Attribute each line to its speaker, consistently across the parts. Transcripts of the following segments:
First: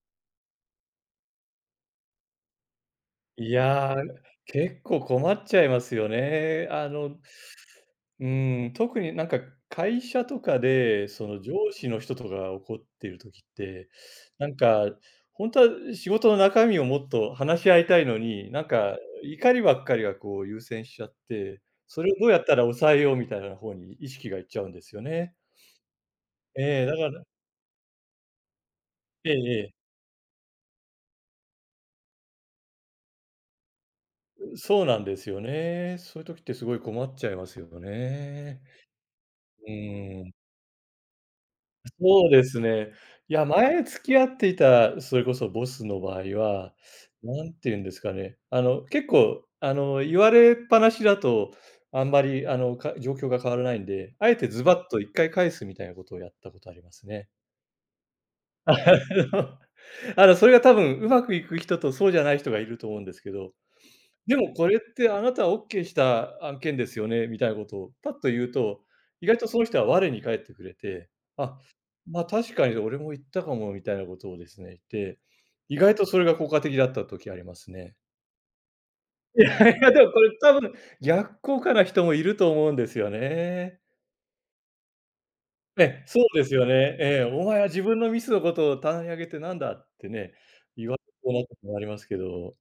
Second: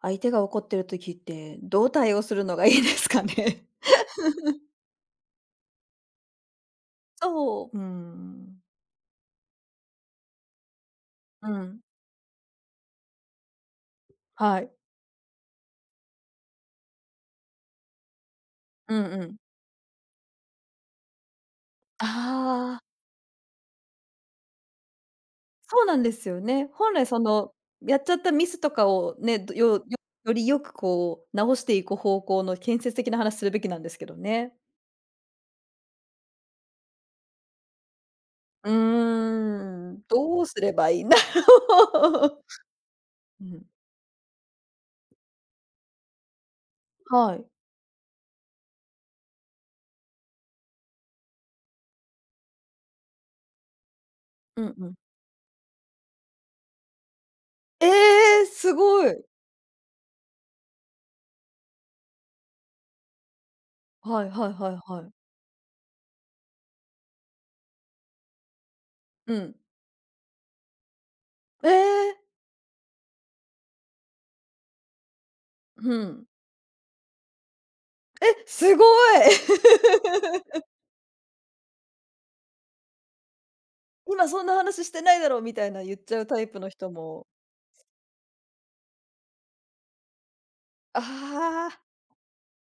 Speaker 1: 相手が怒ってる時って、どう対応するのがいいですか
Speaker 2: い
Speaker 1: ね？
Speaker 2: やー、結構困っちゃいますよね。
Speaker 1: そう、う
Speaker 2: う
Speaker 1: ん。
Speaker 2: ん、特になんか会社とかで、その
Speaker 1: う
Speaker 2: 上
Speaker 1: ん、
Speaker 2: 司の人とかが怒っている時って、なん
Speaker 1: はい。
Speaker 2: か本当は仕事の中身をもっと話し合いたいのに、なん
Speaker 1: う
Speaker 2: か
Speaker 1: んうん。
Speaker 2: 怒りばっかりがこう優先しちゃって、それをどうやったら
Speaker 1: ああ。
Speaker 2: 抑えようみたいな方に意識がいっちゃうんですよね。
Speaker 1: そうなんですよね。
Speaker 2: ええ、
Speaker 1: 本
Speaker 2: だ
Speaker 1: 来
Speaker 2: か
Speaker 1: そ
Speaker 2: ら
Speaker 1: の、やっちゃったミスとかをね、ど
Speaker 2: ええ
Speaker 1: よよ
Speaker 2: え
Speaker 1: よりよくこう直していく方向の建設的な話するべきなんですけどね。
Speaker 2: え、そうなんですよね。そういう時ってすごい困っちゃいますよね。
Speaker 1: うー
Speaker 2: う
Speaker 1: ん、
Speaker 2: ん。
Speaker 1: どうすればいいんだろ
Speaker 2: そう
Speaker 1: う？
Speaker 2: ですね。い
Speaker 1: う
Speaker 2: や、
Speaker 1: ん。
Speaker 2: 前付き合っていた、それこそボスの場合は、
Speaker 1: はい。
Speaker 2: 何て言うんですかね、結構、言われっぱなしだと、あんまり、状況が変わらないんで、あえて
Speaker 1: う
Speaker 2: ズ
Speaker 1: ん
Speaker 2: バッ
Speaker 1: うん。
Speaker 2: と1回返すみたいなことをやったことありますね。
Speaker 1: ええ、す
Speaker 2: あ
Speaker 1: ごい。
Speaker 2: のそれが多分うまくいく人とそうじゃない人がいると思うんですけど、
Speaker 1: はい
Speaker 2: で
Speaker 1: はい
Speaker 2: もこ
Speaker 1: はい
Speaker 2: れっ
Speaker 1: は
Speaker 2: て
Speaker 1: い。
Speaker 2: あなたは OK した案件ですよね、みたいなことをパッと言うと、意
Speaker 1: う
Speaker 2: 外と
Speaker 1: ん。
Speaker 2: その人は我に返ってくれて、あ、
Speaker 1: ええ。
Speaker 2: ま、確かに俺も言ったかもみたいなことをですね、言って、意
Speaker 1: う
Speaker 2: 外とそれ
Speaker 1: ん。
Speaker 2: が効果的だった時ありますね。
Speaker 1: え、すごい
Speaker 2: いやいや、でもこれ多 分逆効果な人もいると思うんですよね。
Speaker 1: 今そんな話してないだろうみたいな言っちゃ
Speaker 2: そう
Speaker 1: うタ
Speaker 2: で
Speaker 1: イ
Speaker 2: す
Speaker 1: プ
Speaker 2: よ
Speaker 1: の人
Speaker 2: ね。ええ、
Speaker 1: も。
Speaker 2: お前は自分のミスのことを棚に上げてなんだってね、言わ
Speaker 1: あ
Speaker 2: れそうなことも
Speaker 1: あ、
Speaker 2: ありますけど、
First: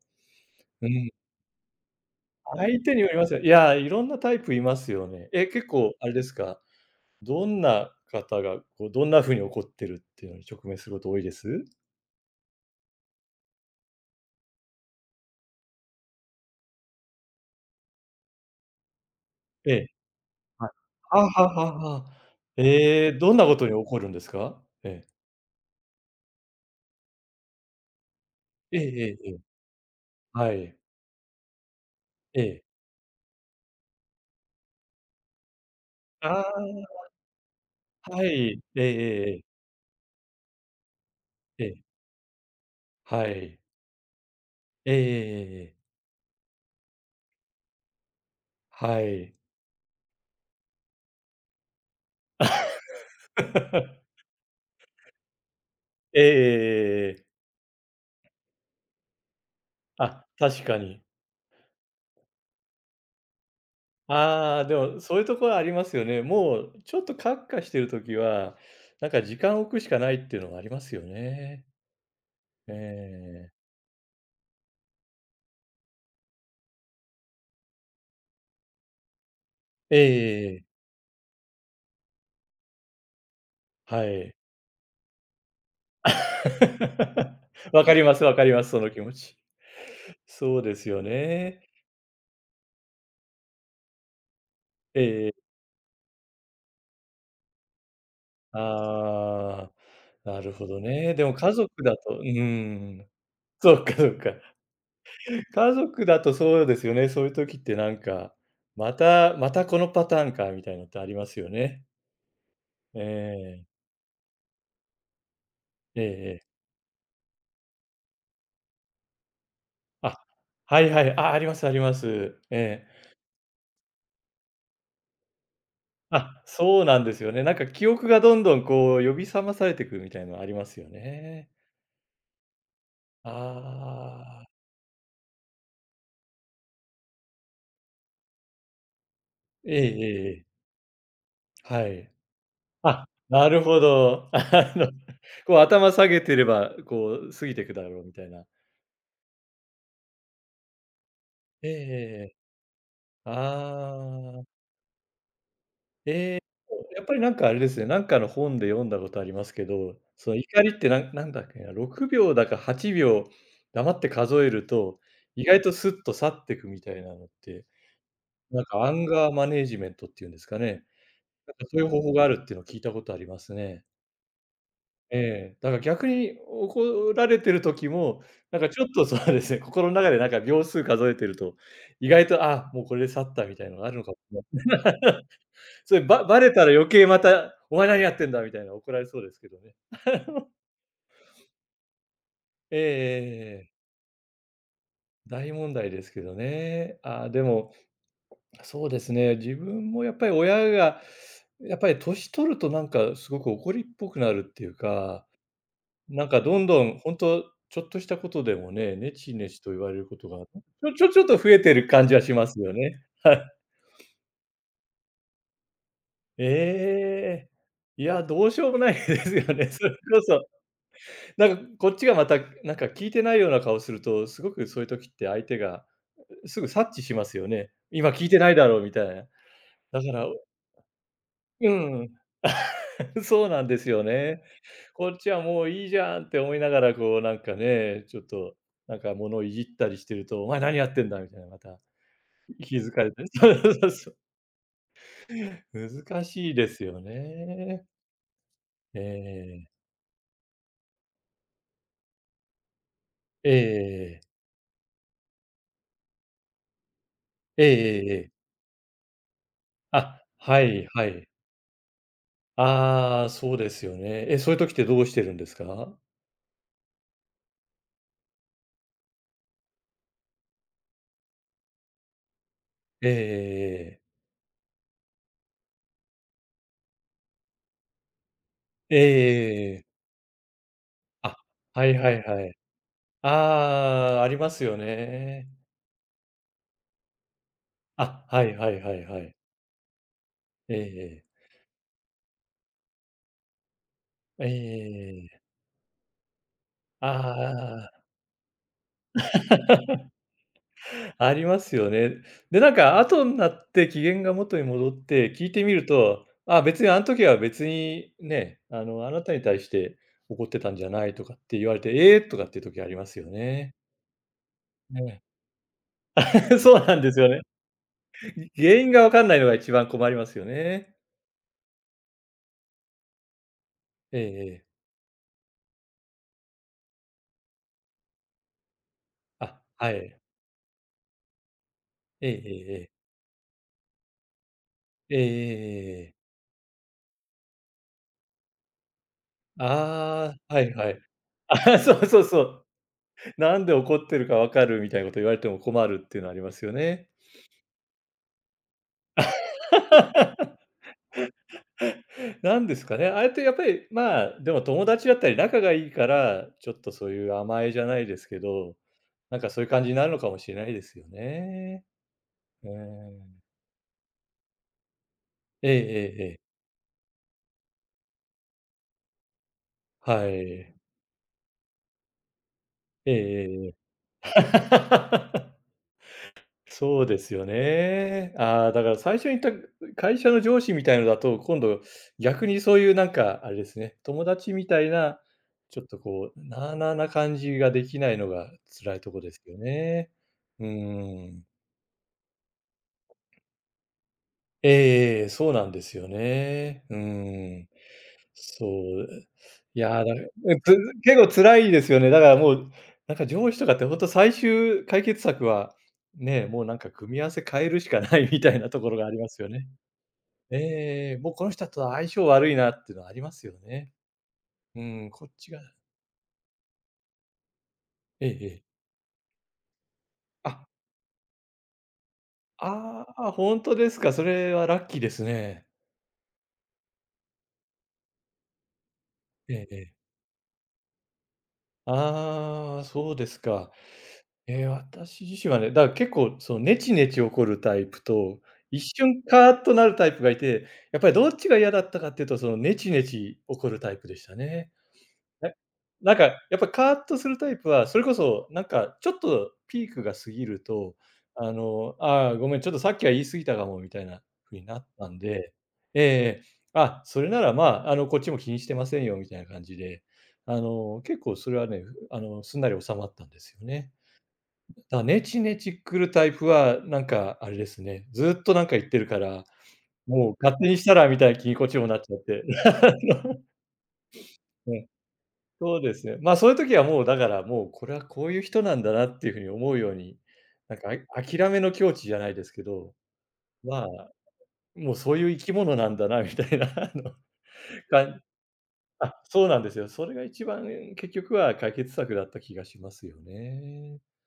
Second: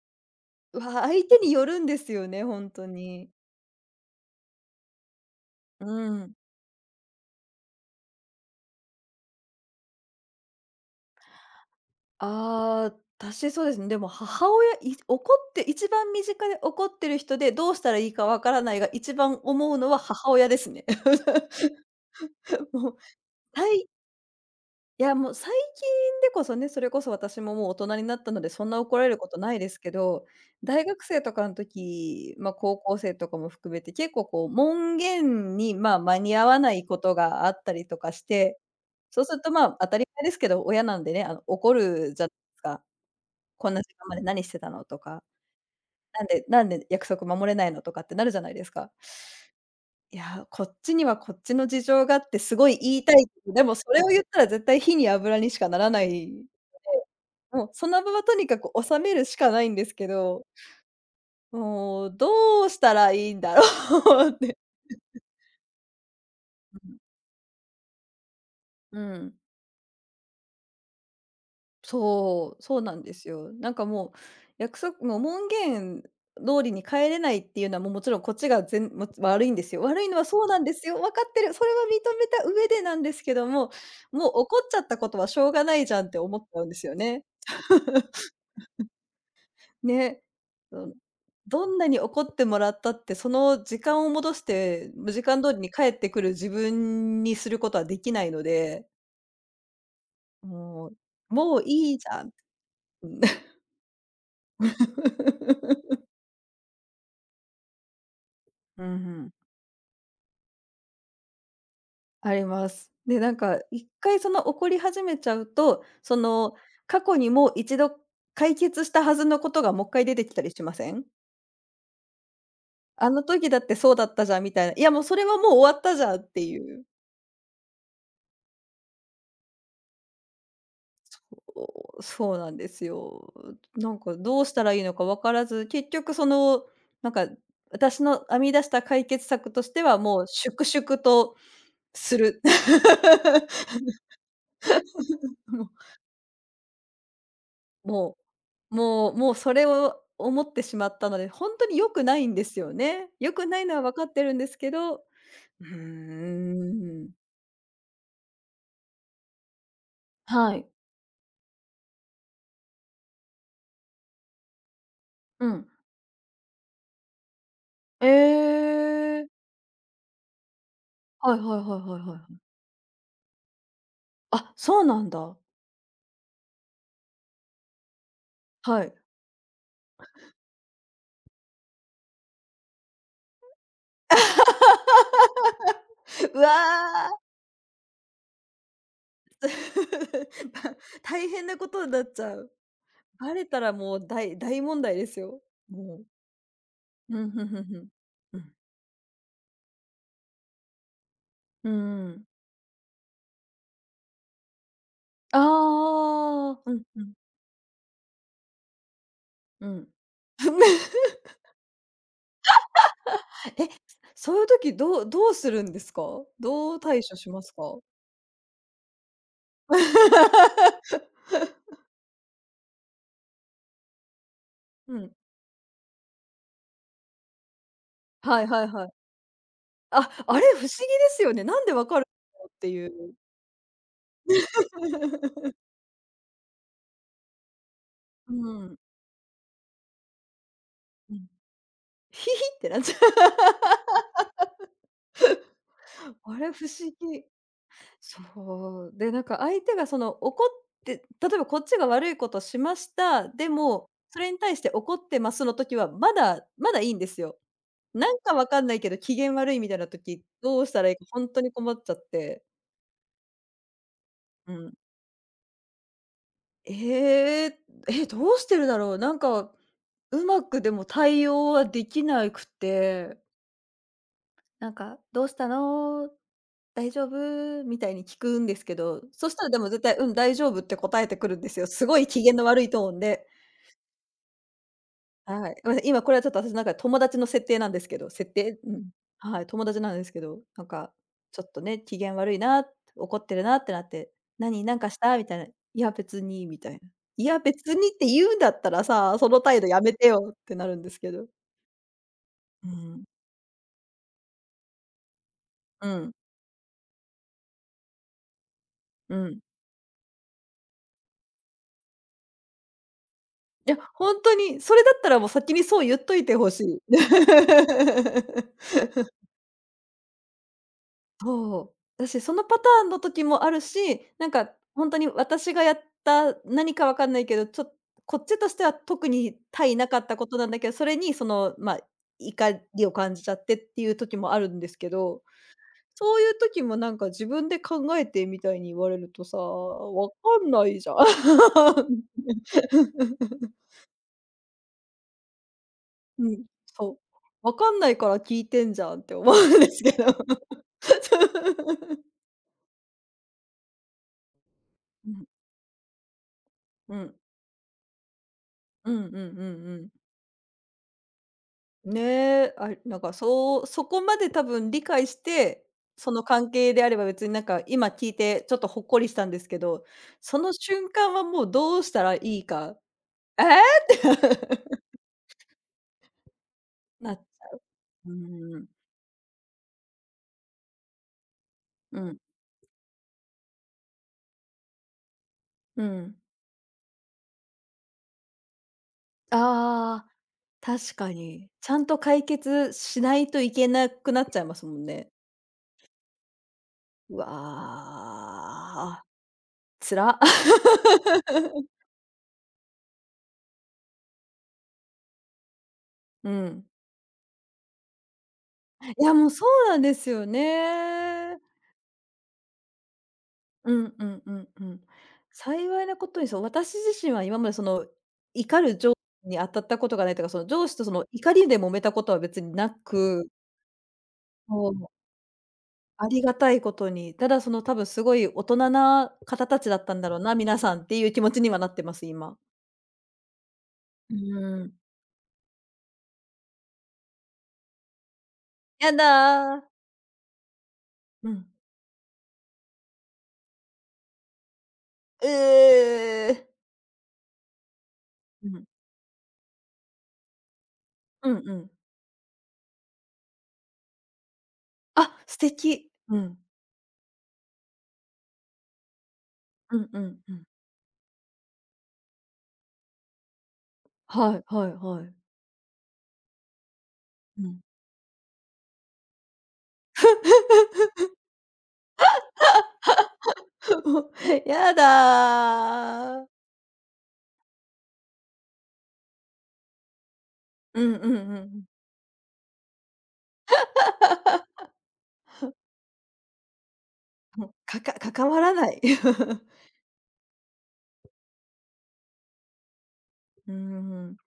Speaker 1: う
Speaker 2: う
Speaker 1: わ、
Speaker 2: ん。
Speaker 1: 相手によるんですよね、本
Speaker 2: 相
Speaker 1: 当
Speaker 2: 手によりま
Speaker 1: に。
Speaker 2: すよ。いや、いろんなタイプいますよね。結
Speaker 1: う
Speaker 2: 構あれです
Speaker 1: ん。
Speaker 2: か、どんな方が、こう、どんな風に怒ってるっていうのに直面すること多いです？
Speaker 1: ああ、私そうですね、でも母親い怒って一番身近で怒ってる人でどうしたらいいかわからないが、一番思
Speaker 2: え
Speaker 1: う
Speaker 2: え。
Speaker 1: のは母親で
Speaker 2: は
Speaker 1: す
Speaker 2: い。
Speaker 1: ね。
Speaker 2: はあはあはあ はあ。
Speaker 1: もう、
Speaker 2: ええ、どんなことに
Speaker 1: 対
Speaker 2: 怒るんですか？え
Speaker 1: い
Speaker 2: え。
Speaker 1: や、もう最近でこそね、それこそ私ももう大人になったので、そん
Speaker 2: え
Speaker 1: な
Speaker 2: え
Speaker 1: 怒られる
Speaker 2: ええ
Speaker 1: こ
Speaker 2: え
Speaker 1: と
Speaker 2: え。
Speaker 1: ないですけど、
Speaker 2: はい。
Speaker 1: 大学生とかの時、
Speaker 2: え
Speaker 1: まあ、
Speaker 2: え。
Speaker 1: 高校生とかも含めて、結構こう門限に、まあ、間に
Speaker 2: あ
Speaker 1: 合わないこ
Speaker 2: あ、
Speaker 1: とがあったりとかし
Speaker 2: は
Speaker 1: て、
Speaker 2: い。えええ
Speaker 1: そう
Speaker 2: え
Speaker 1: す
Speaker 2: え
Speaker 1: ると、
Speaker 2: え。
Speaker 1: まあ、当たり前ですけど、親なんでね、
Speaker 2: え
Speaker 1: 怒
Speaker 2: え。
Speaker 1: るじゃないですか。
Speaker 2: はい。
Speaker 1: こんな時間まで何してたの
Speaker 2: えええ
Speaker 1: と
Speaker 2: ええ
Speaker 1: か、
Speaker 2: えええ。
Speaker 1: なんで約束守れないのとかってなるじゃないですか。
Speaker 2: はい。
Speaker 1: いやー、こっちにはこっちの事情があってすごい言いたいけど、でもそれを 言ったら絶対火に油にしかならな
Speaker 2: えええ
Speaker 1: い。
Speaker 2: えええええ。
Speaker 1: もうその場はとにかく収めるしかないんですけ
Speaker 2: あ、
Speaker 1: ど、
Speaker 2: 確かに。
Speaker 1: もうどうしたらいいんだろうって。
Speaker 2: ああ、でも、そういうところありますよね。もうちょっと カクカしてる時は、
Speaker 1: うん、
Speaker 2: なん
Speaker 1: う
Speaker 2: か
Speaker 1: ん、
Speaker 2: 時間を置くしかないっていうのがありますよね。
Speaker 1: そう、
Speaker 2: え
Speaker 1: そうなんですよ。
Speaker 2: え。
Speaker 1: なんかもう文言通りに帰れないっていうのはもうもちろんこっちが全も悪いんですよ。
Speaker 2: ええ
Speaker 1: 悪いのはそ
Speaker 2: え
Speaker 1: う
Speaker 2: え
Speaker 1: なん
Speaker 2: え
Speaker 1: で
Speaker 2: え
Speaker 1: すよ。分かってる。それは認めた上でなんですけども、
Speaker 2: は
Speaker 1: もう
Speaker 2: い。
Speaker 1: 怒っちゃったことはしょうがないじゃんって思っちゃうんですよね。
Speaker 2: わかりますわかります、その気持ち。
Speaker 1: ね、
Speaker 2: そうで
Speaker 1: う
Speaker 2: す
Speaker 1: ん。
Speaker 2: よね。
Speaker 1: どんなに怒ってもらったって、その時間を戻して、時
Speaker 2: え
Speaker 1: 間
Speaker 2: え
Speaker 1: 通りに帰ってくる自分にすることはできないので、
Speaker 2: ああ、なるほど
Speaker 1: もう
Speaker 2: ね。でも家
Speaker 1: 「もう
Speaker 2: 族
Speaker 1: い
Speaker 2: だ
Speaker 1: いじ
Speaker 2: と
Speaker 1: ゃ
Speaker 2: う
Speaker 1: ん」。う
Speaker 2: ん。
Speaker 1: ん
Speaker 2: そうかそうか。家族 だとそうですよね、そういう時ってなんか、
Speaker 1: うんう
Speaker 2: ま
Speaker 1: ん。
Speaker 2: たまたこのパターンかみたいなのってありますよね。
Speaker 1: あります。
Speaker 2: え
Speaker 1: で、なんか
Speaker 2: え。
Speaker 1: 一回その怒り始めちゃうと、
Speaker 2: ええ
Speaker 1: そ
Speaker 2: え
Speaker 1: の
Speaker 2: え。
Speaker 1: 過去にもう一度解決したはずのことがもっかい出
Speaker 2: あ、
Speaker 1: てきたりしま
Speaker 2: はい
Speaker 1: せ
Speaker 2: は
Speaker 1: ん？
Speaker 2: い。あ、ありますあります。え
Speaker 1: あ
Speaker 2: え。
Speaker 1: の時だってそうだったじゃんみたいな、いやもうそれはもう終わったじゃんっ
Speaker 2: あ、
Speaker 1: てい
Speaker 2: そ
Speaker 1: う。
Speaker 2: うなんですよね。なんか記憶がどんどんこう呼び覚まされてくみたいなのありますよね。
Speaker 1: おそうなんですよ。なんかど
Speaker 2: あ
Speaker 1: うし
Speaker 2: あ。
Speaker 1: たらいいのか分からず、結局その、なんか私の編み出した解決策とし
Speaker 2: ええ
Speaker 1: て
Speaker 2: え
Speaker 1: は、もう
Speaker 2: えええ。
Speaker 1: 粛々と
Speaker 2: はい。
Speaker 1: する。
Speaker 2: あ、なる ほど。こう
Speaker 1: も
Speaker 2: 頭下げてれば、こう過ぎてくだ
Speaker 1: う
Speaker 2: ろうみ
Speaker 1: も
Speaker 2: たいな。
Speaker 1: もうそれを思ってしまったので、本当
Speaker 2: えええ
Speaker 1: に良くな
Speaker 2: え
Speaker 1: いん
Speaker 2: ええ。
Speaker 1: ですよね。良くないのは分かってるん
Speaker 2: あ
Speaker 1: です
Speaker 2: あ。
Speaker 1: けど、うー
Speaker 2: やっ
Speaker 1: ん。
Speaker 2: ぱりなんかあれですね、なんかの本で読んだことありますけど、その
Speaker 1: は
Speaker 2: 怒
Speaker 1: い。
Speaker 2: りってなんなんだっけな、6秒だか8秒黙って数えると、意
Speaker 1: う
Speaker 2: 外
Speaker 1: ん。
Speaker 2: とスッと去っていくみたいなのって、なん
Speaker 1: え
Speaker 2: かアン
Speaker 1: え。
Speaker 2: ガーマネージメントっていうんですかね。
Speaker 1: はいはい
Speaker 2: な
Speaker 1: は
Speaker 2: ん
Speaker 1: い
Speaker 2: か
Speaker 1: は
Speaker 2: そういう
Speaker 1: い
Speaker 2: 方
Speaker 1: はい
Speaker 2: 法が
Speaker 1: は
Speaker 2: あ
Speaker 1: い。
Speaker 2: るっていうのを聞いたことありますね。
Speaker 1: あ、そうなんだ。
Speaker 2: ええ、だから逆に怒られてる時も、なんかち
Speaker 1: は
Speaker 2: ょっ
Speaker 1: い。
Speaker 2: とそうですね、心の中でなんか秒数数えてると、意外と、あ、もうこれで去ったみたいなのがあるのかもしれない。それ、
Speaker 1: う
Speaker 2: バ
Speaker 1: わ。
Speaker 2: レたら余計また「お前何やってんだ」みたいな怒られそうですけどね。
Speaker 1: 大変なことになっちゃう。
Speaker 2: えええ
Speaker 1: バレ
Speaker 2: え
Speaker 1: た
Speaker 2: え
Speaker 1: ら
Speaker 2: え。
Speaker 1: もう大問題ですよ。
Speaker 2: 大問題
Speaker 1: も
Speaker 2: で
Speaker 1: う。
Speaker 2: すけどね。
Speaker 1: う
Speaker 2: ああ、
Speaker 1: ん、
Speaker 2: で
Speaker 1: ふんふん
Speaker 2: も、
Speaker 1: ふん。うん。
Speaker 2: そうですね、自分もやっぱり親が、
Speaker 1: うん
Speaker 2: やっぱり
Speaker 1: うん。
Speaker 2: 年取るとなんかすごく怒りっぽくなるっていうか、
Speaker 1: あ
Speaker 2: なんかど
Speaker 1: あ。
Speaker 2: ん
Speaker 1: うん
Speaker 2: どん
Speaker 1: う
Speaker 2: ほ
Speaker 1: ん、
Speaker 2: んと、ちょっとしたことでもね、ネチネチ
Speaker 1: う
Speaker 2: と言
Speaker 1: ん。
Speaker 2: われることが、ちょちょ ちょっと増えてる感じはしますよね。はい。
Speaker 1: そういう時どうするんですか？どう対処しま
Speaker 2: ええ。
Speaker 1: すか？
Speaker 2: いや、どうしようもないですよね、それこそ。なんかこっちがまた、なんか聞いてないような顔すると、すごくそういう
Speaker 1: う
Speaker 2: 時っ
Speaker 1: ん。
Speaker 2: て相手が、すぐ察知しますよね。今聞いて
Speaker 1: はい
Speaker 2: ない
Speaker 1: はい
Speaker 2: だろう
Speaker 1: は
Speaker 2: み
Speaker 1: い。
Speaker 2: たいな。だか
Speaker 1: あ、
Speaker 2: ら
Speaker 1: あれ不思議ですよね。なん
Speaker 2: う
Speaker 1: でわかる
Speaker 2: ん、
Speaker 1: のっていう。
Speaker 2: そうなんですよね。こっち はもういいじゃんって思いながら、こうなんかね、ちょっ
Speaker 1: う
Speaker 2: と、
Speaker 1: ん、
Speaker 2: なんか物をいじったりしてると、お前何やってん
Speaker 1: う
Speaker 2: だ
Speaker 1: ん。
Speaker 2: みたいな、また
Speaker 1: ヒヒって
Speaker 2: 気
Speaker 1: なっ
Speaker 2: づ
Speaker 1: ちゃ
Speaker 2: かれて そうそうそう。
Speaker 1: う。
Speaker 2: 難
Speaker 1: あれ
Speaker 2: しい
Speaker 1: 不
Speaker 2: です
Speaker 1: 思
Speaker 2: よ
Speaker 1: 議。
Speaker 2: ね。
Speaker 1: そう。
Speaker 2: え
Speaker 1: で、なんか相
Speaker 2: え。
Speaker 1: 手がその怒って例えばこっちが悪いことしました。で
Speaker 2: ええ
Speaker 1: も、そ
Speaker 2: ええ。
Speaker 1: れに対して怒ってますの時は、まだまだいいんですよ。
Speaker 2: えええ
Speaker 1: な
Speaker 2: ええ
Speaker 1: ん
Speaker 2: え。
Speaker 1: かわかんないけど機嫌悪いみたいな
Speaker 2: あ、
Speaker 1: 時、ど
Speaker 2: は
Speaker 1: うした
Speaker 2: い
Speaker 1: らいいか
Speaker 2: はい。
Speaker 1: 本当に困っちゃって。
Speaker 2: ああ、そうですよね。そ
Speaker 1: う
Speaker 2: ういう時
Speaker 1: ん。
Speaker 2: ってどうしてるんですか？
Speaker 1: ええ、どうしてるだろう。なんか、うまくでも対応はできなく
Speaker 2: ええええ
Speaker 1: て、
Speaker 2: ええ。
Speaker 1: なんか「どうしたの？大丈夫？」みたいに聞くんですけ
Speaker 2: ええ
Speaker 1: ど、そしたらで
Speaker 2: ええ
Speaker 1: も絶
Speaker 2: え
Speaker 1: 対
Speaker 2: え。
Speaker 1: 「うん、大丈夫」って答えてく
Speaker 2: あ、
Speaker 1: るんですよ。
Speaker 2: は
Speaker 1: す
Speaker 2: い
Speaker 1: ごい
Speaker 2: は
Speaker 1: 機
Speaker 2: い
Speaker 1: 嫌の
Speaker 2: はい。
Speaker 1: 悪いトーンで。
Speaker 2: ああ、ありますよね。
Speaker 1: はい。ま、今これはちょっと私なんか友達の設定なんですけど、
Speaker 2: あ、はい
Speaker 1: う
Speaker 2: はい
Speaker 1: ん。
Speaker 2: はいはい。
Speaker 1: はい、友達なんですけど、なん
Speaker 2: ええ
Speaker 1: か
Speaker 2: ええ。
Speaker 1: ちょっとね、機嫌悪いな、怒ってるなってなって、
Speaker 2: ええええ
Speaker 1: 「何？なんかし
Speaker 2: え
Speaker 1: た？」
Speaker 2: え
Speaker 1: み
Speaker 2: え
Speaker 1: たいな、「い
Speaker 2: え
Speaker 1: や別に」みたいな。「いや別に」
Speaker 2: あ
Speaker 1: って言うんだったらさ、その態度やめてよってなるんですけ
Speaker 2: あ、
Speaker 1: ど。
Speaker 2: ありますよね。で、
Speaker 1: う
Speaker 2: なんか
Speaker 1: ん。
Speaker 2: 後んなって機嫌が元に戻って聞いてみる
Speaker 1: うん。
Speaker 2: と、あ、別にあん時は別にね、あ
Speaker 1: う
Speaker 2: なた
Speaker 1: ん。
Speaker 2: に対して怒ってたんじゃないとかって言われて、ええ、とかっていう時ありますよ
Speaker 1: い
Speaker 2: ね。
Speaker 1: や、ほんとに、それだったら
Speaker 2: ね。
Speaker 1: もう先にそう言っといて欲 しい。
Speaker 2: そうなんですよね。原因がわかんないのが一番困りますよね。
Speaker 1: そう。だし、そのパターンの時もあるし、
Speaker 2: ええ
Speaker 1: なんか
Speaker 2: ええ。
Speaker 1: 本当に私がやった何かわかんないけど、こっちとしては特に
Speaker 2: あ、
Speaker 1: 対な
Speaker 2: は
Speaker 1: かった
Speaker 2: い。
Speaker 1: ことなんだけど、それにその、まあ、
Speaker 2: えええ
Speaker 1: 怒
Speaker 2: ええ
Speaker 1: り
Speaker 2: え。
Speaker 1: を感じちゃってっていう時もあるんですけ
Speaker 2: ええ
Speaker 1: ど、
Speaker 2: えええええええええ
Speaker 1: そう
Speaker 2: え
Speaker 1: いう時もなんか自分で考えてみたいに言われるとさ、わか
Speaker 2: あ
Speaker 1: ん
Speaker 2: あ、は
Speaker 1: な
Speaker 2: い
Speaker 1: いじ
Speaker 2: は
Speaker 1: ゃん。
Speaker 2: い。ああ、そうそうそう。なんで怒ってるかわかるみたいなこと言われても困るっていうの
Speaker 1: う
Speaker 2: あり
Speaker 1: ん、
Speaker 2: ますよ
Speaker 1: そ
Speaker 2: ね。
Speaker 1: う。わかんないから聞いてんじゃんって思うんですけど。
Speaker 2: なんですかね、あれってやっぱり、まあ、でも友達
Speaker 1: う
Speaker 2: だっ
Speaker 1: ん、
Speaker 2: たり仲がいいから、ちょっと
Speaker 1: う
Speaker 2: そう
Speaker 1: ん。
Speaker 2: いう甘えじゃないですけど、
Speaker 1: うんうんうんう
Speaker 2: なんかそういう感
Speaker 1: ん。
Speaker 2: じになるのかもしれないですよね。
Speaker 1: ねえ、
Speaker 2: う
Speaker 1: あ、
Speaker 2: ー
Speaker 1: なんか
Speaker 2: ん。
Speaker 1: そうそこまで多分理解して、
Speaker 2: えええ
Speaker 1: その
Speaker 2: えええ。
Speaker 1: 関係であれば別になんか今聞いてちょっとほっこりしたんですけど、
Speaker 2: は
Speaker 1: その
Speaker 2: い。
Speaker 1: 瞬間はもうどうしたらいいか、
Speaker 2: えええ
Speaker 1: 「ええ！
Speaker 2: ええ
Speaker 1: っ
Speaker 2: え。
Speaker 1: て
Speaker 2: そう
Speaker 1: な
Speaker 2: ですよ
Speaker 1: う
Speaker 2: ね。あ
Speaker 1: ん、
Speaker 2: あ、だから最初に言った会社の上司みたいのだと、今度
Speaker 1: うん、
Speaker 2: 逆にそういうなんかあれですね、友達みたいな、ち
Speaker 1: う
Speaker 2: ょっと
Speaker 1: ん。
Speaker 2: こう、なあなあな感じができないのが辛いとこですよ
Speaker 1: ああ、
Speaker 2: ね。うー
Speaker 1: 確か
Speaker 2: ん。
Speaker 1: に。ちゃんと解決しないといけなくなっちゃいますもんね。
Speaker 2: ええそうなんですよね。うー
Speaker 1: うわ
Speaker 2: ん。そ
Speaker 1: あ、
Speaker 2: う。い
Speaker 1: つ
Speaker 2: や、だ
Speaker 1: ら
Speaker 2: から、結構辛 いですよね。だからもう、なんか上司とかって本当最終解決策は、
Speaker 1: う
Speaker 2: ね、もう
Speaker 1: ん。
Speaker 2: なんか組み合わせ変えるしかないみたいなところ
Speaker 1: い
Speaker 2: が
Speaker 1: や、
Speaker 2: あり
Speaker 1: も
Speaker 2: ま
Speaker 1: う
Speaker 2: す
Speaker 1: そ
Speaker 2: よね。
Speaker 1: うなんですよ
Speaker 2: ええもう
Speaker 1: ね。
Speaker 2: この人とは相性悪いなっていうのはありますよ
Speaker 1: う
Speaker 2: ね。
Speaker 1: んうんうんう
Speaker 2: う
Speaker 1: ん。
Speaker 2: ーん、こっちが
Speaker 1: 幸いなことに、そう、私自身は今までその、
Speaker 2: ええ
Speaker 1: 怒
Speaker 2: ええ。
Speaker 1: る上司に当たったことがないというか、その上
Speaker 2: あ、
Speaker 1: 司とその怒りで揉めたことは別にな
Speaker 2: あ
Speaker 1: く、
Speaker 2: あ、ほんとですか。それは
Speaker 1: そう、
Speaker 2: ラッキーですね。
Speaker 1: ありがたいことに、ただその多分すごい大人な方
Speaker 2: ええ
Speaker 1: たちだった
Speaker 2: ええ。
Speaker 1: んだろうな、皆さんっていう気持ちにはなってます、今。
Speaker 2: ああ、そうですか。
Speaker 1: うー
Speaker 2: ええ、
Speaker 1: ん。
Speaker 2: 私自身はね、結構そのネチネチ怒るタイプと、一
Speaker 1: や
Speaker 2: 瞬カー
Speaker 1: だ。
Speaker 2: ッとなるタイプがいて、やっぱりど
Speaker 1: う
Speaker 2: っ
Speaker 1: ん。
Speaker 2: ちが嫌だったかっていうと、そのネチネチ怒るタイプでしたね。
Speaker 1: う
Speaker 2: ね、なんか
Speaker 1: え。
Speaker 2: やっぱカーッとするタイプは、それこそ
Speaker 1: う
Speaker 2: なん
Speaker 1: ん。
Speaker 2: かちょっとピークが過ぎると、
Speaker 1: うん
Speaker 2: あ
Speaker 1: うん、
Speaker 2: の、ああ、ごめん、ちょっとさっきは言い過ぎたかもみたいな風になった
Speaker 1: あ、
Speaker 2: ん
Speaker 1: 素
Speaker 2: で、
Speaker 1: 敵。
Speaker 2: ええええ、あ、それならまあ、こっちも気にしてませんよみたいな感じ
Speaker 1: うんう
Speaker 2: で、
Speaker 1: んうんうん。
Speaker 2: 結構それはね、すんなり収まったんですよね。
Speaker 1: はいはいはい。
Speaker 2: ネチネチ来るタイプはなんか
Speaker 1: う
Speaker 2: あれ
Speaker 1: ん。
Speaker 2: ですね、ずっとなんか言ってるから、もう勝手にしたらみたいな気にこっちもなっちゃって。
Speaker 1: や
Speaker 2: うん。そうですね。
Speaker 1: だ。
Speaker 2: まあ、そういう時はもうだから、もうこれはこういう人なんだなっていうふうに思うように、なん
Speaker 1: う
Speaker 2: か、
Speaker 1: んうん
Speaker 2: あ、
Speaker 1: うんう
Speaker 2: 諦め
Speaker 1: ん。
Speaker 2: の境地じゃないですけど、まあ、もうそういう生き物なんだなみたいな
Speaker 1: もう、
Speaker 2: か
Speaker 1: 関わらない。
Speaker 2: あ、そうなんですよ。それが一番、結局は解決策だった気がしますよ
Speaker 1: う
Speaker 2: ね。
Speaker 1: ん。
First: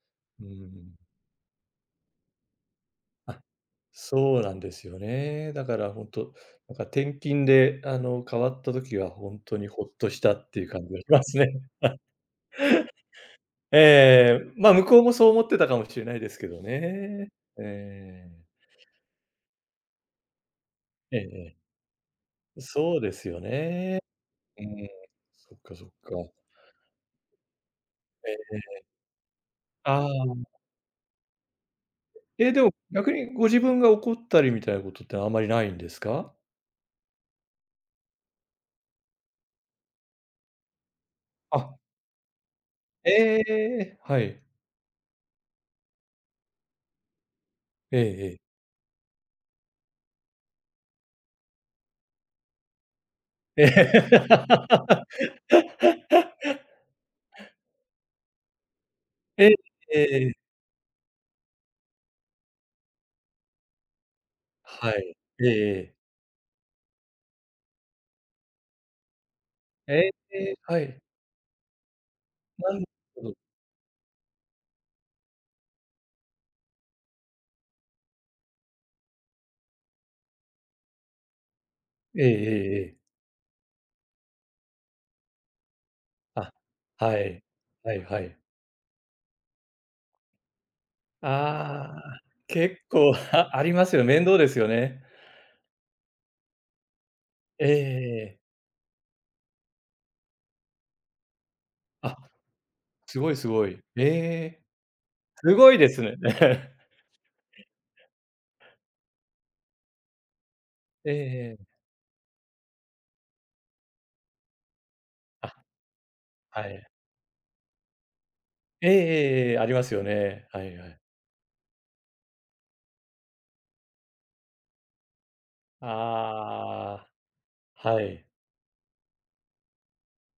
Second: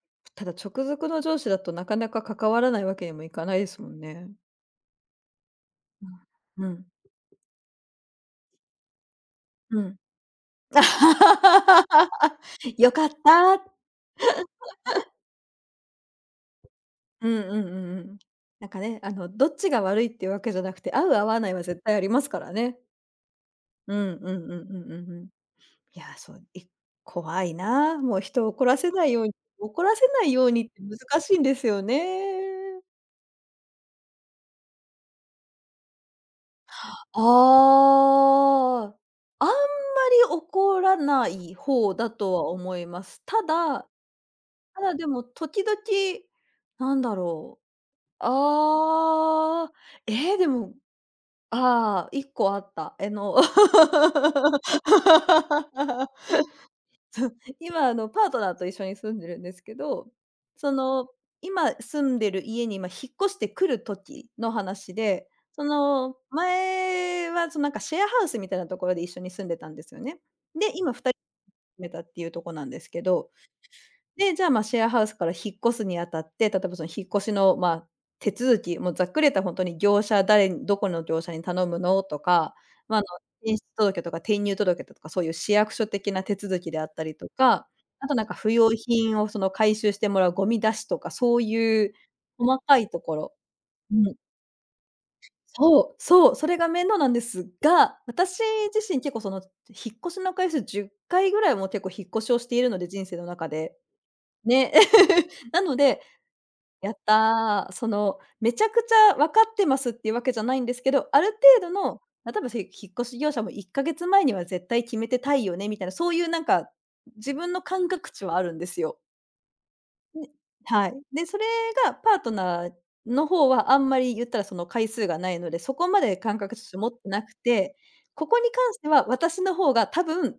Speaker 2: う
Speaker 1: ただ直
Speaker 2: ん。
Speaker 1: 属の上司だとなかなか関わらないわけにもい
Speaker 2: あ、
Speaker 1: かないですもんね。
Speaker 2: そうなんですよね。だから本当、
Speaker 1: う
Speaker 2: なんか
Speaker 1: ん、
Speaker 2: 転勤で、変わった時は本当に
Speaker 1: う
Speaker 2: ほっ
Speaker 1: ん。
Speaker 2: としたっていう感じがしますね。
Speaker 1: よかった。
Speaker 2: ええ、まあ、向こうもそう思ってたかもしれないですけど
Speaker 1: う
Speaker 2: ね。
Speaker 1: んう
Speaker 2: え
Speaker 1: んうんうん。
Speaker 2: え。
Speaker 1: なんかね、どっちが悪いっていうわけじゃなくて、合う
Speaker 2: ええ
Speaker 1: 合わない
Speaker 2: え
Speaker 1: は
Speaker 2: え。
Speaker 1: 絶対ありますからね。
Speaker 2: そうですよ
Speaker 1: うん
Speaker 2: ね。
Speaker 1: うんうん
Speaker 2: う
Speaker 1: う
Speaker 2: ん。
Speaker 1: んうんうん。
Speaker 2: そっかそっ
Speaker 1: いや、
Speaker 2: か。
Speaker 1: そう、怖いなあ。もう
Speaker 2: え
Speaker 1: 人を
Speaker 2: え、
Speaker 1: 怒らせないように怒らせ
Speaker 2: あ
Speaker 1: ない
Speaker 2: あ。
Speaker 1: ようにって難しいんですよ
Speaker 2: え、でも
Speaker 1: ね。
Speaker 2: 逆にご自分が怒ったりみたいなことってあんまりないんですか？
Speaker 1: ああ、あんまり怒らない
Speaker 2: あ、
Speaker 1: 方だとは思います。
Speaker 2: え
Speaker 1: ただ、
Speaker 2: え、はい。
Speaker 1: でも時々、なんだろう、
Speaker 2: ええええ。
Speaker 1: ああ、でも、ああ、一個あった。
Speaker 2: ええ。
Speaker 1: 今パートナーと一緒に住んでるん
Speaker 2: え、
Speaker 1: ですけ
Speaker 2: え
Speaker 1: ど、
Speaker 2: え、
Speaker 1: その、今住んでる家に、ま、引っ越してくる時の話
Speaker 2: は
Speaker 1: で、
Speaker 2: い。
Speaker 1: そ
Speaker 2: ええ
Speaker 1: の、前はその、なんかシェアハウスみたいなところで一緒に住んでたんです
Speaker 2: え
Speaker 1: よ
Speaker 2: え。
Speaker 1: ね。
Speaker 2: ええ、
Speaker 1: で、
Speaker 2: は
Speaker 1: 今
Speaker 2: い。
Speaker 1: 2人住めたっていうとこなん
Speaker 2: な
Speaker 1: で
Speaker 2: る
Speaker 1: すけ
Speaker 2: ほ
Speaker 1: ど。
Speaker 2: ど。
Speaker 1: で、じゃあ、まあ、シェアハウスから引っ越すにあたって、例えばその引っ越しの、まあ、手続き、もうざっくり言ったら本当に業者誰にどこの業者に頼むのと
Speaker 2: ええええ
Speaker 1: か、ま
Speaker 2: え
Speaker 1: あ、
Speaker 2: え。
Speaker 1: 転出届とか転入届とかそういう市役所的な手
Speaker 2: あ、
Speaker 1: 続きであったり
Speaker 2: は
Speaker 1: と
Speaker 2: い。
Speaker 1: か、
Speaker 2: はい
Speaker 1: あと
Speaker 2: は
Speaker 1: なんか
Speaker 2: い。
Speaker 1: 不要品をその回収してもらうゴミ出しとか、そういう
Speaker 2: ああ、
Speaker 1: 細か
Speaker 2: 結
Speaker 1: いと
Speaker 2: 構
Speaker 1: ころ。
Speaker 2: あありま
Speaker 1: う
Speaker 2: すよ。
Speaker 1: ん、
Speaker 2: 面倒ですよね。
Speaker 1: そうそう、それが面倒なんです
Speaker 2: え
Speaker 1: が、私
Speaker 2: えええ
Speaker 1: 自身結構引っ越しの回数10回ぐらいも結構引っ
Speaker 2: あ、
Speaker 1: 越しをしているので、人生
Speaker 2: す
Speaker 1: の
Speaker 2: ごい
Speaker 1: 中
Speaker 2: すご
Speaker 1: で。
Speaker 2: い。ええ、
Speaker 1: ね。
Speaker 2: す
Speaker 1: な
Speaker 2: ご
Speaker 1: の
Speaker 2: いで
Speaker 1: で、
Speaker 2: すね。
Speaker 1: やっ たー、めちゃくちゃ分かってますっていうわけじゃないんですけど、
Speaker 2: ええ
Speaker 1: ある
Speaker 2: え
Speaker 1: 程度
Speaker 2: え。
Speaker 1: の、例えば、引っ越し業者も1ヶ月前には絶対決めてたい
Speaker 2: あ、
Speaker 1: よねみたいな、そういうなん
Speaker 2: は
Speaker 1: か、
Speaker 2: い。
Speaker 1: 自分の感覚値はあるんです
Speaker 2: えええ
Speaker 1: よ。
Speaker 2: えええ、ありますよね。はいは
Speaker 1: はい。
Speaker 2: い。
Speaker 1: で、それがパートナーの方はあんまり言ったらその回数がないので、そこまで感覚として持っ
Speaker 2: あ
Speaker 1: てなくて、
Speaker 2: あ、はい。
Speaker 1: ここに関しては私の方が多分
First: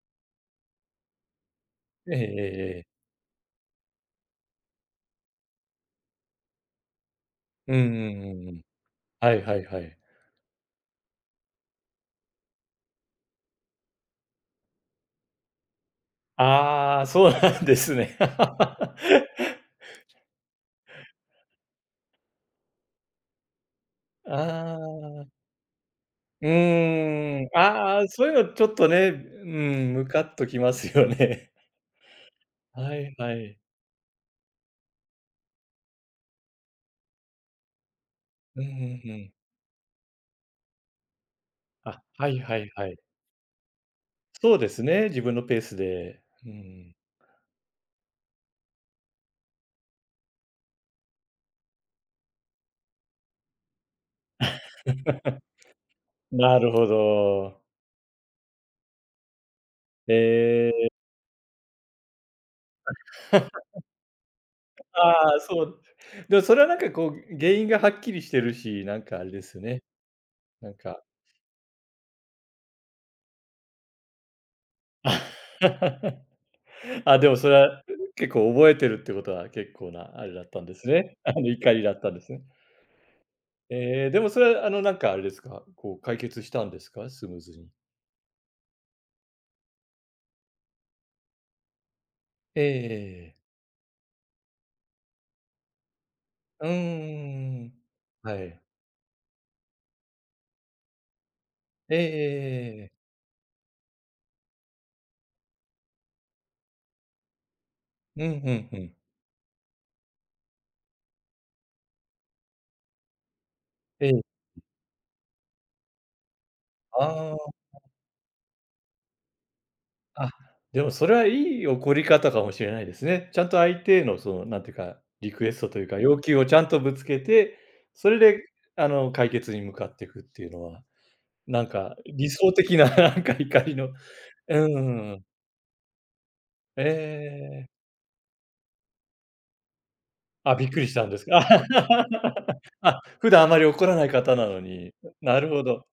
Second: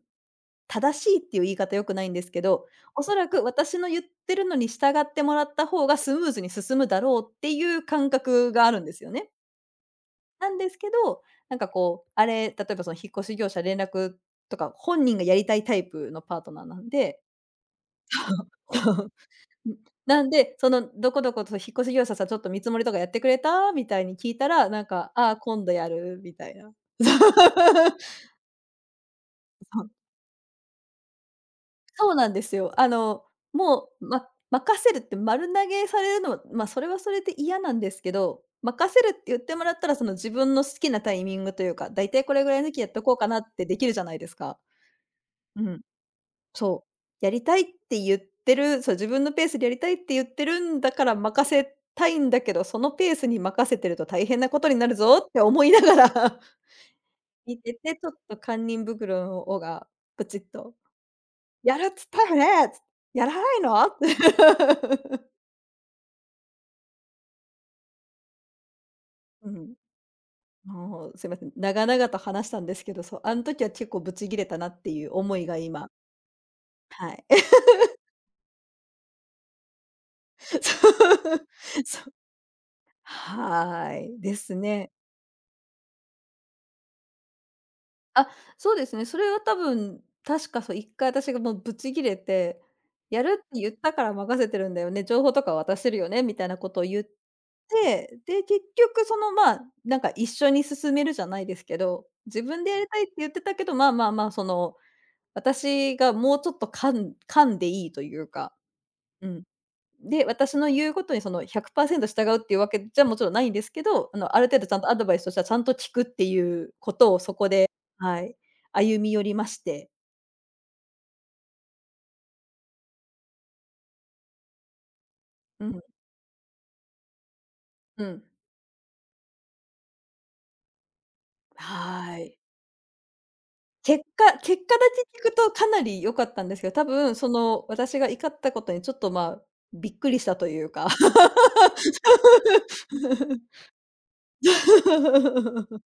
Speaker 1: 正しいっていう言い方良くない
Speaker 2: え
Speaker 1: ん
Speaker 2: ええ
Speaker 1: で
Speaker 2: え
Speaker 1: すけど、
Speaker 2: ええ。
Speaker 1: おそらく私の言ってるのに従ってもらった方がスムーズに進むだろうってい
Speaker 2: うんう
Speaker 1: う感
Speaker 2: んうん
Speaker 1: 覚
Speaker 2: う
Speaker 1: が
Speaker 2: ん。
Speaker 1: あるんですよね。
Speaker 2: はいはいはい。
Speaker 1: なんですけど、なんかこう、あれ、例えばその引っ越し業者連絡とか、本人がやりたいタイプのパートナーなん
Speaker 2: ああ、
Speaker 1: で。
Speaker 2: そうなんですね。あ
Speaker 1: ん、なんで、どこどこと引っ越し業者さんちょっと見積もりとかやってくれた？みたいに聞いたら、なんか、
Speaker 2: あ、
Speaker 1: ああ、今度やるみ
Speaker 2: う
Speaker 1: たいな。そう。
Speaker 2: ーん、ああ、そういうのちょっとね、うん、ム カっときますよね。
Speaker 1: そうなんです よ。
Speaker 2: はいはい。
Speaker 1: もう、ま任せるって丸投げされるのは、ま、それはそれで嫌なんですけど、
Speaker 2: うんうん
Speaker 1: 任せるっ
Speaker 2: う
Speaker 1: て
Speaker 2: ん。
Speaker 1: 言ってもらったら、その自分の好きなタイミングというか、
Speaker 2: あ、
Speaker 1: だいたい
Speaker 2: は
Speaker 1: こ
Speaker 2: い
Speaker 1: れぐら
Speaker 2: は
Speaker 1: いの
Speaker 2: い
Speaker 1: 時や
Speaker 2: は
Speaker 1: っ
Speaker 2: い。
Speaker 1: とこうかなってできるじゃないです
Speaker 2: そ
Speaker 1: か。
Speaker 2: うですね、自分のペ
Speaker 1: う
Speaker 2: ース
Speaker 1: ん。
Speaker 2: で。う
Speaker 1: そ
Speaker 2: ん。
Speaker 1: う、やりたいって言ってる。そう、自分のペースでやりたいって言ってるんだから任せたいんだけど、そのペースに任せてると大変なことになるぞって 思いながら
Speaker 2: なる ほ
Speaker 1: 見
Speaker 2: ど。
Speaker 1: てて、ちょっと堪忍袋の緒がプチッ
Speaker 2: え
Speaker 1: と
Speaker 2: え。
Speaker 1: 「やるっつったよね」「やらない の？」って
Speaker 2: ああ、そう。でもそれはなんかこう、原因がはっきりしてるし、なん かあれで
Speaker 1: う
Speaker 2: す
Speaker 1: ん。
Speaker 2: ね。なんか。
Speaker 1: もうすいません、長々と話したんですけど、そう、あの時は結構ブチギレたなっていう思いが今。 は
Speaker 2: あ、
Speaker 1: い。
Speaker 2: でもそれは結構覚えてるってことは結構なあれ だっ
Speaker 1: そう。
Speaker 2: たんですね。あの怒りだ
Speaker 1: そ
Speaker 2: った
Speaker 1: う。
Speaker 2: んですね。
Speaker 1: はー
Speaker 2: えー、
Speaker 1: い、
Speaker 2: でも
Speaker 1: で
Speaker 2: それ
Speaker 1: す
Speaker 2: は
Speaker 1: ね。
Speaker 2: なんかあれですか、こう解決したんですか？スムーズに。
Speaker 1: あ、そうですね。それは多分、確かそう一回私がもうブチギれて、やる
Speaker 2: ええ
Speaker 1: って言ったから任せてるんだよね、情報とか渡してるよねみたいな
Speaker 2: う
Speaker 1: こ
Speaker 2: ーう
Speaker 1: とを言っ
Speaker 2: ーん。
Speaker 1: て、
Speaker 2: は
Speaker 1: で、結
Speaker 2: い。
Speaker 1: 局まあ、なんか一緒に進めるじゃないですけ
Speaker 2: えええ
Speaker 1: ど、
Speaker 2: え
Speaker 1: 自分でやり
Speaker 2: ええ
Speaker 1: たいって言ってたけど、まあまあまあ、私がもうちょっと噛んでいいとい
Speaker 2: うん、
Speaker 1: う
Speaker 2: う
Speaker 1: か、
Speaker 2: んうん。
Speaker 1: うん。で、私の言うことにその100%従うっていうわけじゃもちろんないんですけ
Speaker 2: え
Speaker 1: ど、
Speaker 2: え。
Speaker 1: ある程度ちゃんとアドバイスとしてはちゃんと聞くっていうことをそこ
Speaker 2: あ
Speaker 1: で、はい、歩み寄りまして。
Speaker 2: あ、あ、でもそれはいい怒り方かもしれないですね。ちゃんと相手のその、なんていうか、リクエス
Speaker 1: う
Speaker 2: トと
Speaker 1: ん、
Speaker 2: いうか、要求をちゃんとぶつけて、
Speaker 1: う
Speaker 2: それ
Speaker 1: ん。
Speaker 2: で解決に向かっていくっていうのは、なんか
Speaker 1: は
Speaker 2: 理
Speaker 1: い。
Speaker 2: 想的な なんか怒りの、
Speaker 1: 結
Speaker 2: う
Speaker 1: 果だけ
Speaker 2: ん。
Speaker 1: 聞くとかなり良かったんですけど、多
Speaker 2: え
Speaker 1: 分
Speaker 2: え。
Speaker 1: 私が怒ったことにちょっと、まあ、びっくりしたと
Speaker 2: あ、
Speaker 1: い
Speaker 2: び
Speaker 1: う
Speaker 2: っく
Speaker 1: か。
Speaker 2: りしたんですか。あ、普段あまり 怒らない方なのに。なるほど。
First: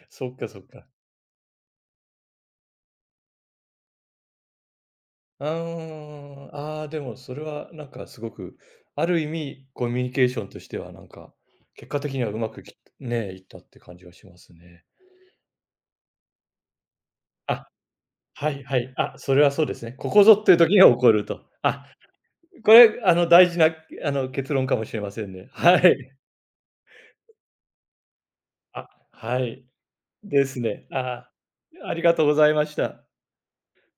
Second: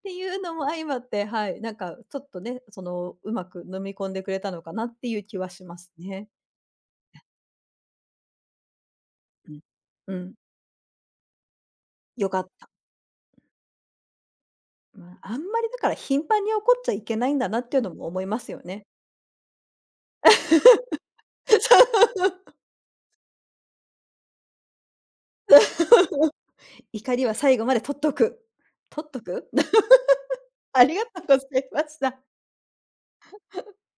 Speaker 1: ってい
Speaker 2: そっ
Speaker 1: う
Speaker 2: か
Speaker 1: の
Speaker 2: そっ
Speaker 1: も相
Speaker 2: か。
Speaker 1: まって、はい、なんかちょっとね、うまく飲み込んでくれたのかなっていう気
Speaker 2: あ
Speaker 1: は
Speaker 2: ー、
Speaker 1: しますね。
Speaker 2: うん、あー、でもそれはなんかすごく、ある意
Speaker 1: うん。
Speaker 2: 味コミュニ
Speaker 1: う
Speaker 2: ケー
Speaker 1: ん。
Speaker 2: ションとしてはなんか、結果的に
Speaker 1: よ
Speaker 2: はう
Speaker 1: かっ
Speaker 2: まく
Speaker 1: た。
Speaker 2: きね、いったって感じがしますね。
Speaker 1: まあ、あんまりだから頻繁に怒っちゃいけないんだな
Speaker 2: あ、
Speaker 1: っていうのも思いま
Speaker 2: は
Speaker 1: すよ
Speaker 2: いは
Speaker 1: ね。
Speaker 2: い。あ、それはそうですね。ここぞっていう時には起こると。あ、これあの大事なあの結論かもしれませんね。はい。
Speaker 1: そう怒りは最後まで取っとく。
Speaker 2: あ、
Speaker 1: 取っと
Speaker 2: は
Speaker 1: く
Speaker 2: い。です
Speaker 1: あ
Speaker 2: ね。
Speaker 1: りがとう
Speaker 2: あ、
Speaker 1: ございま
Speaker 2: あ
Speaker 1: し
Speaker 2: りが
Speaker 1: た。
Speaker 2: とうございました。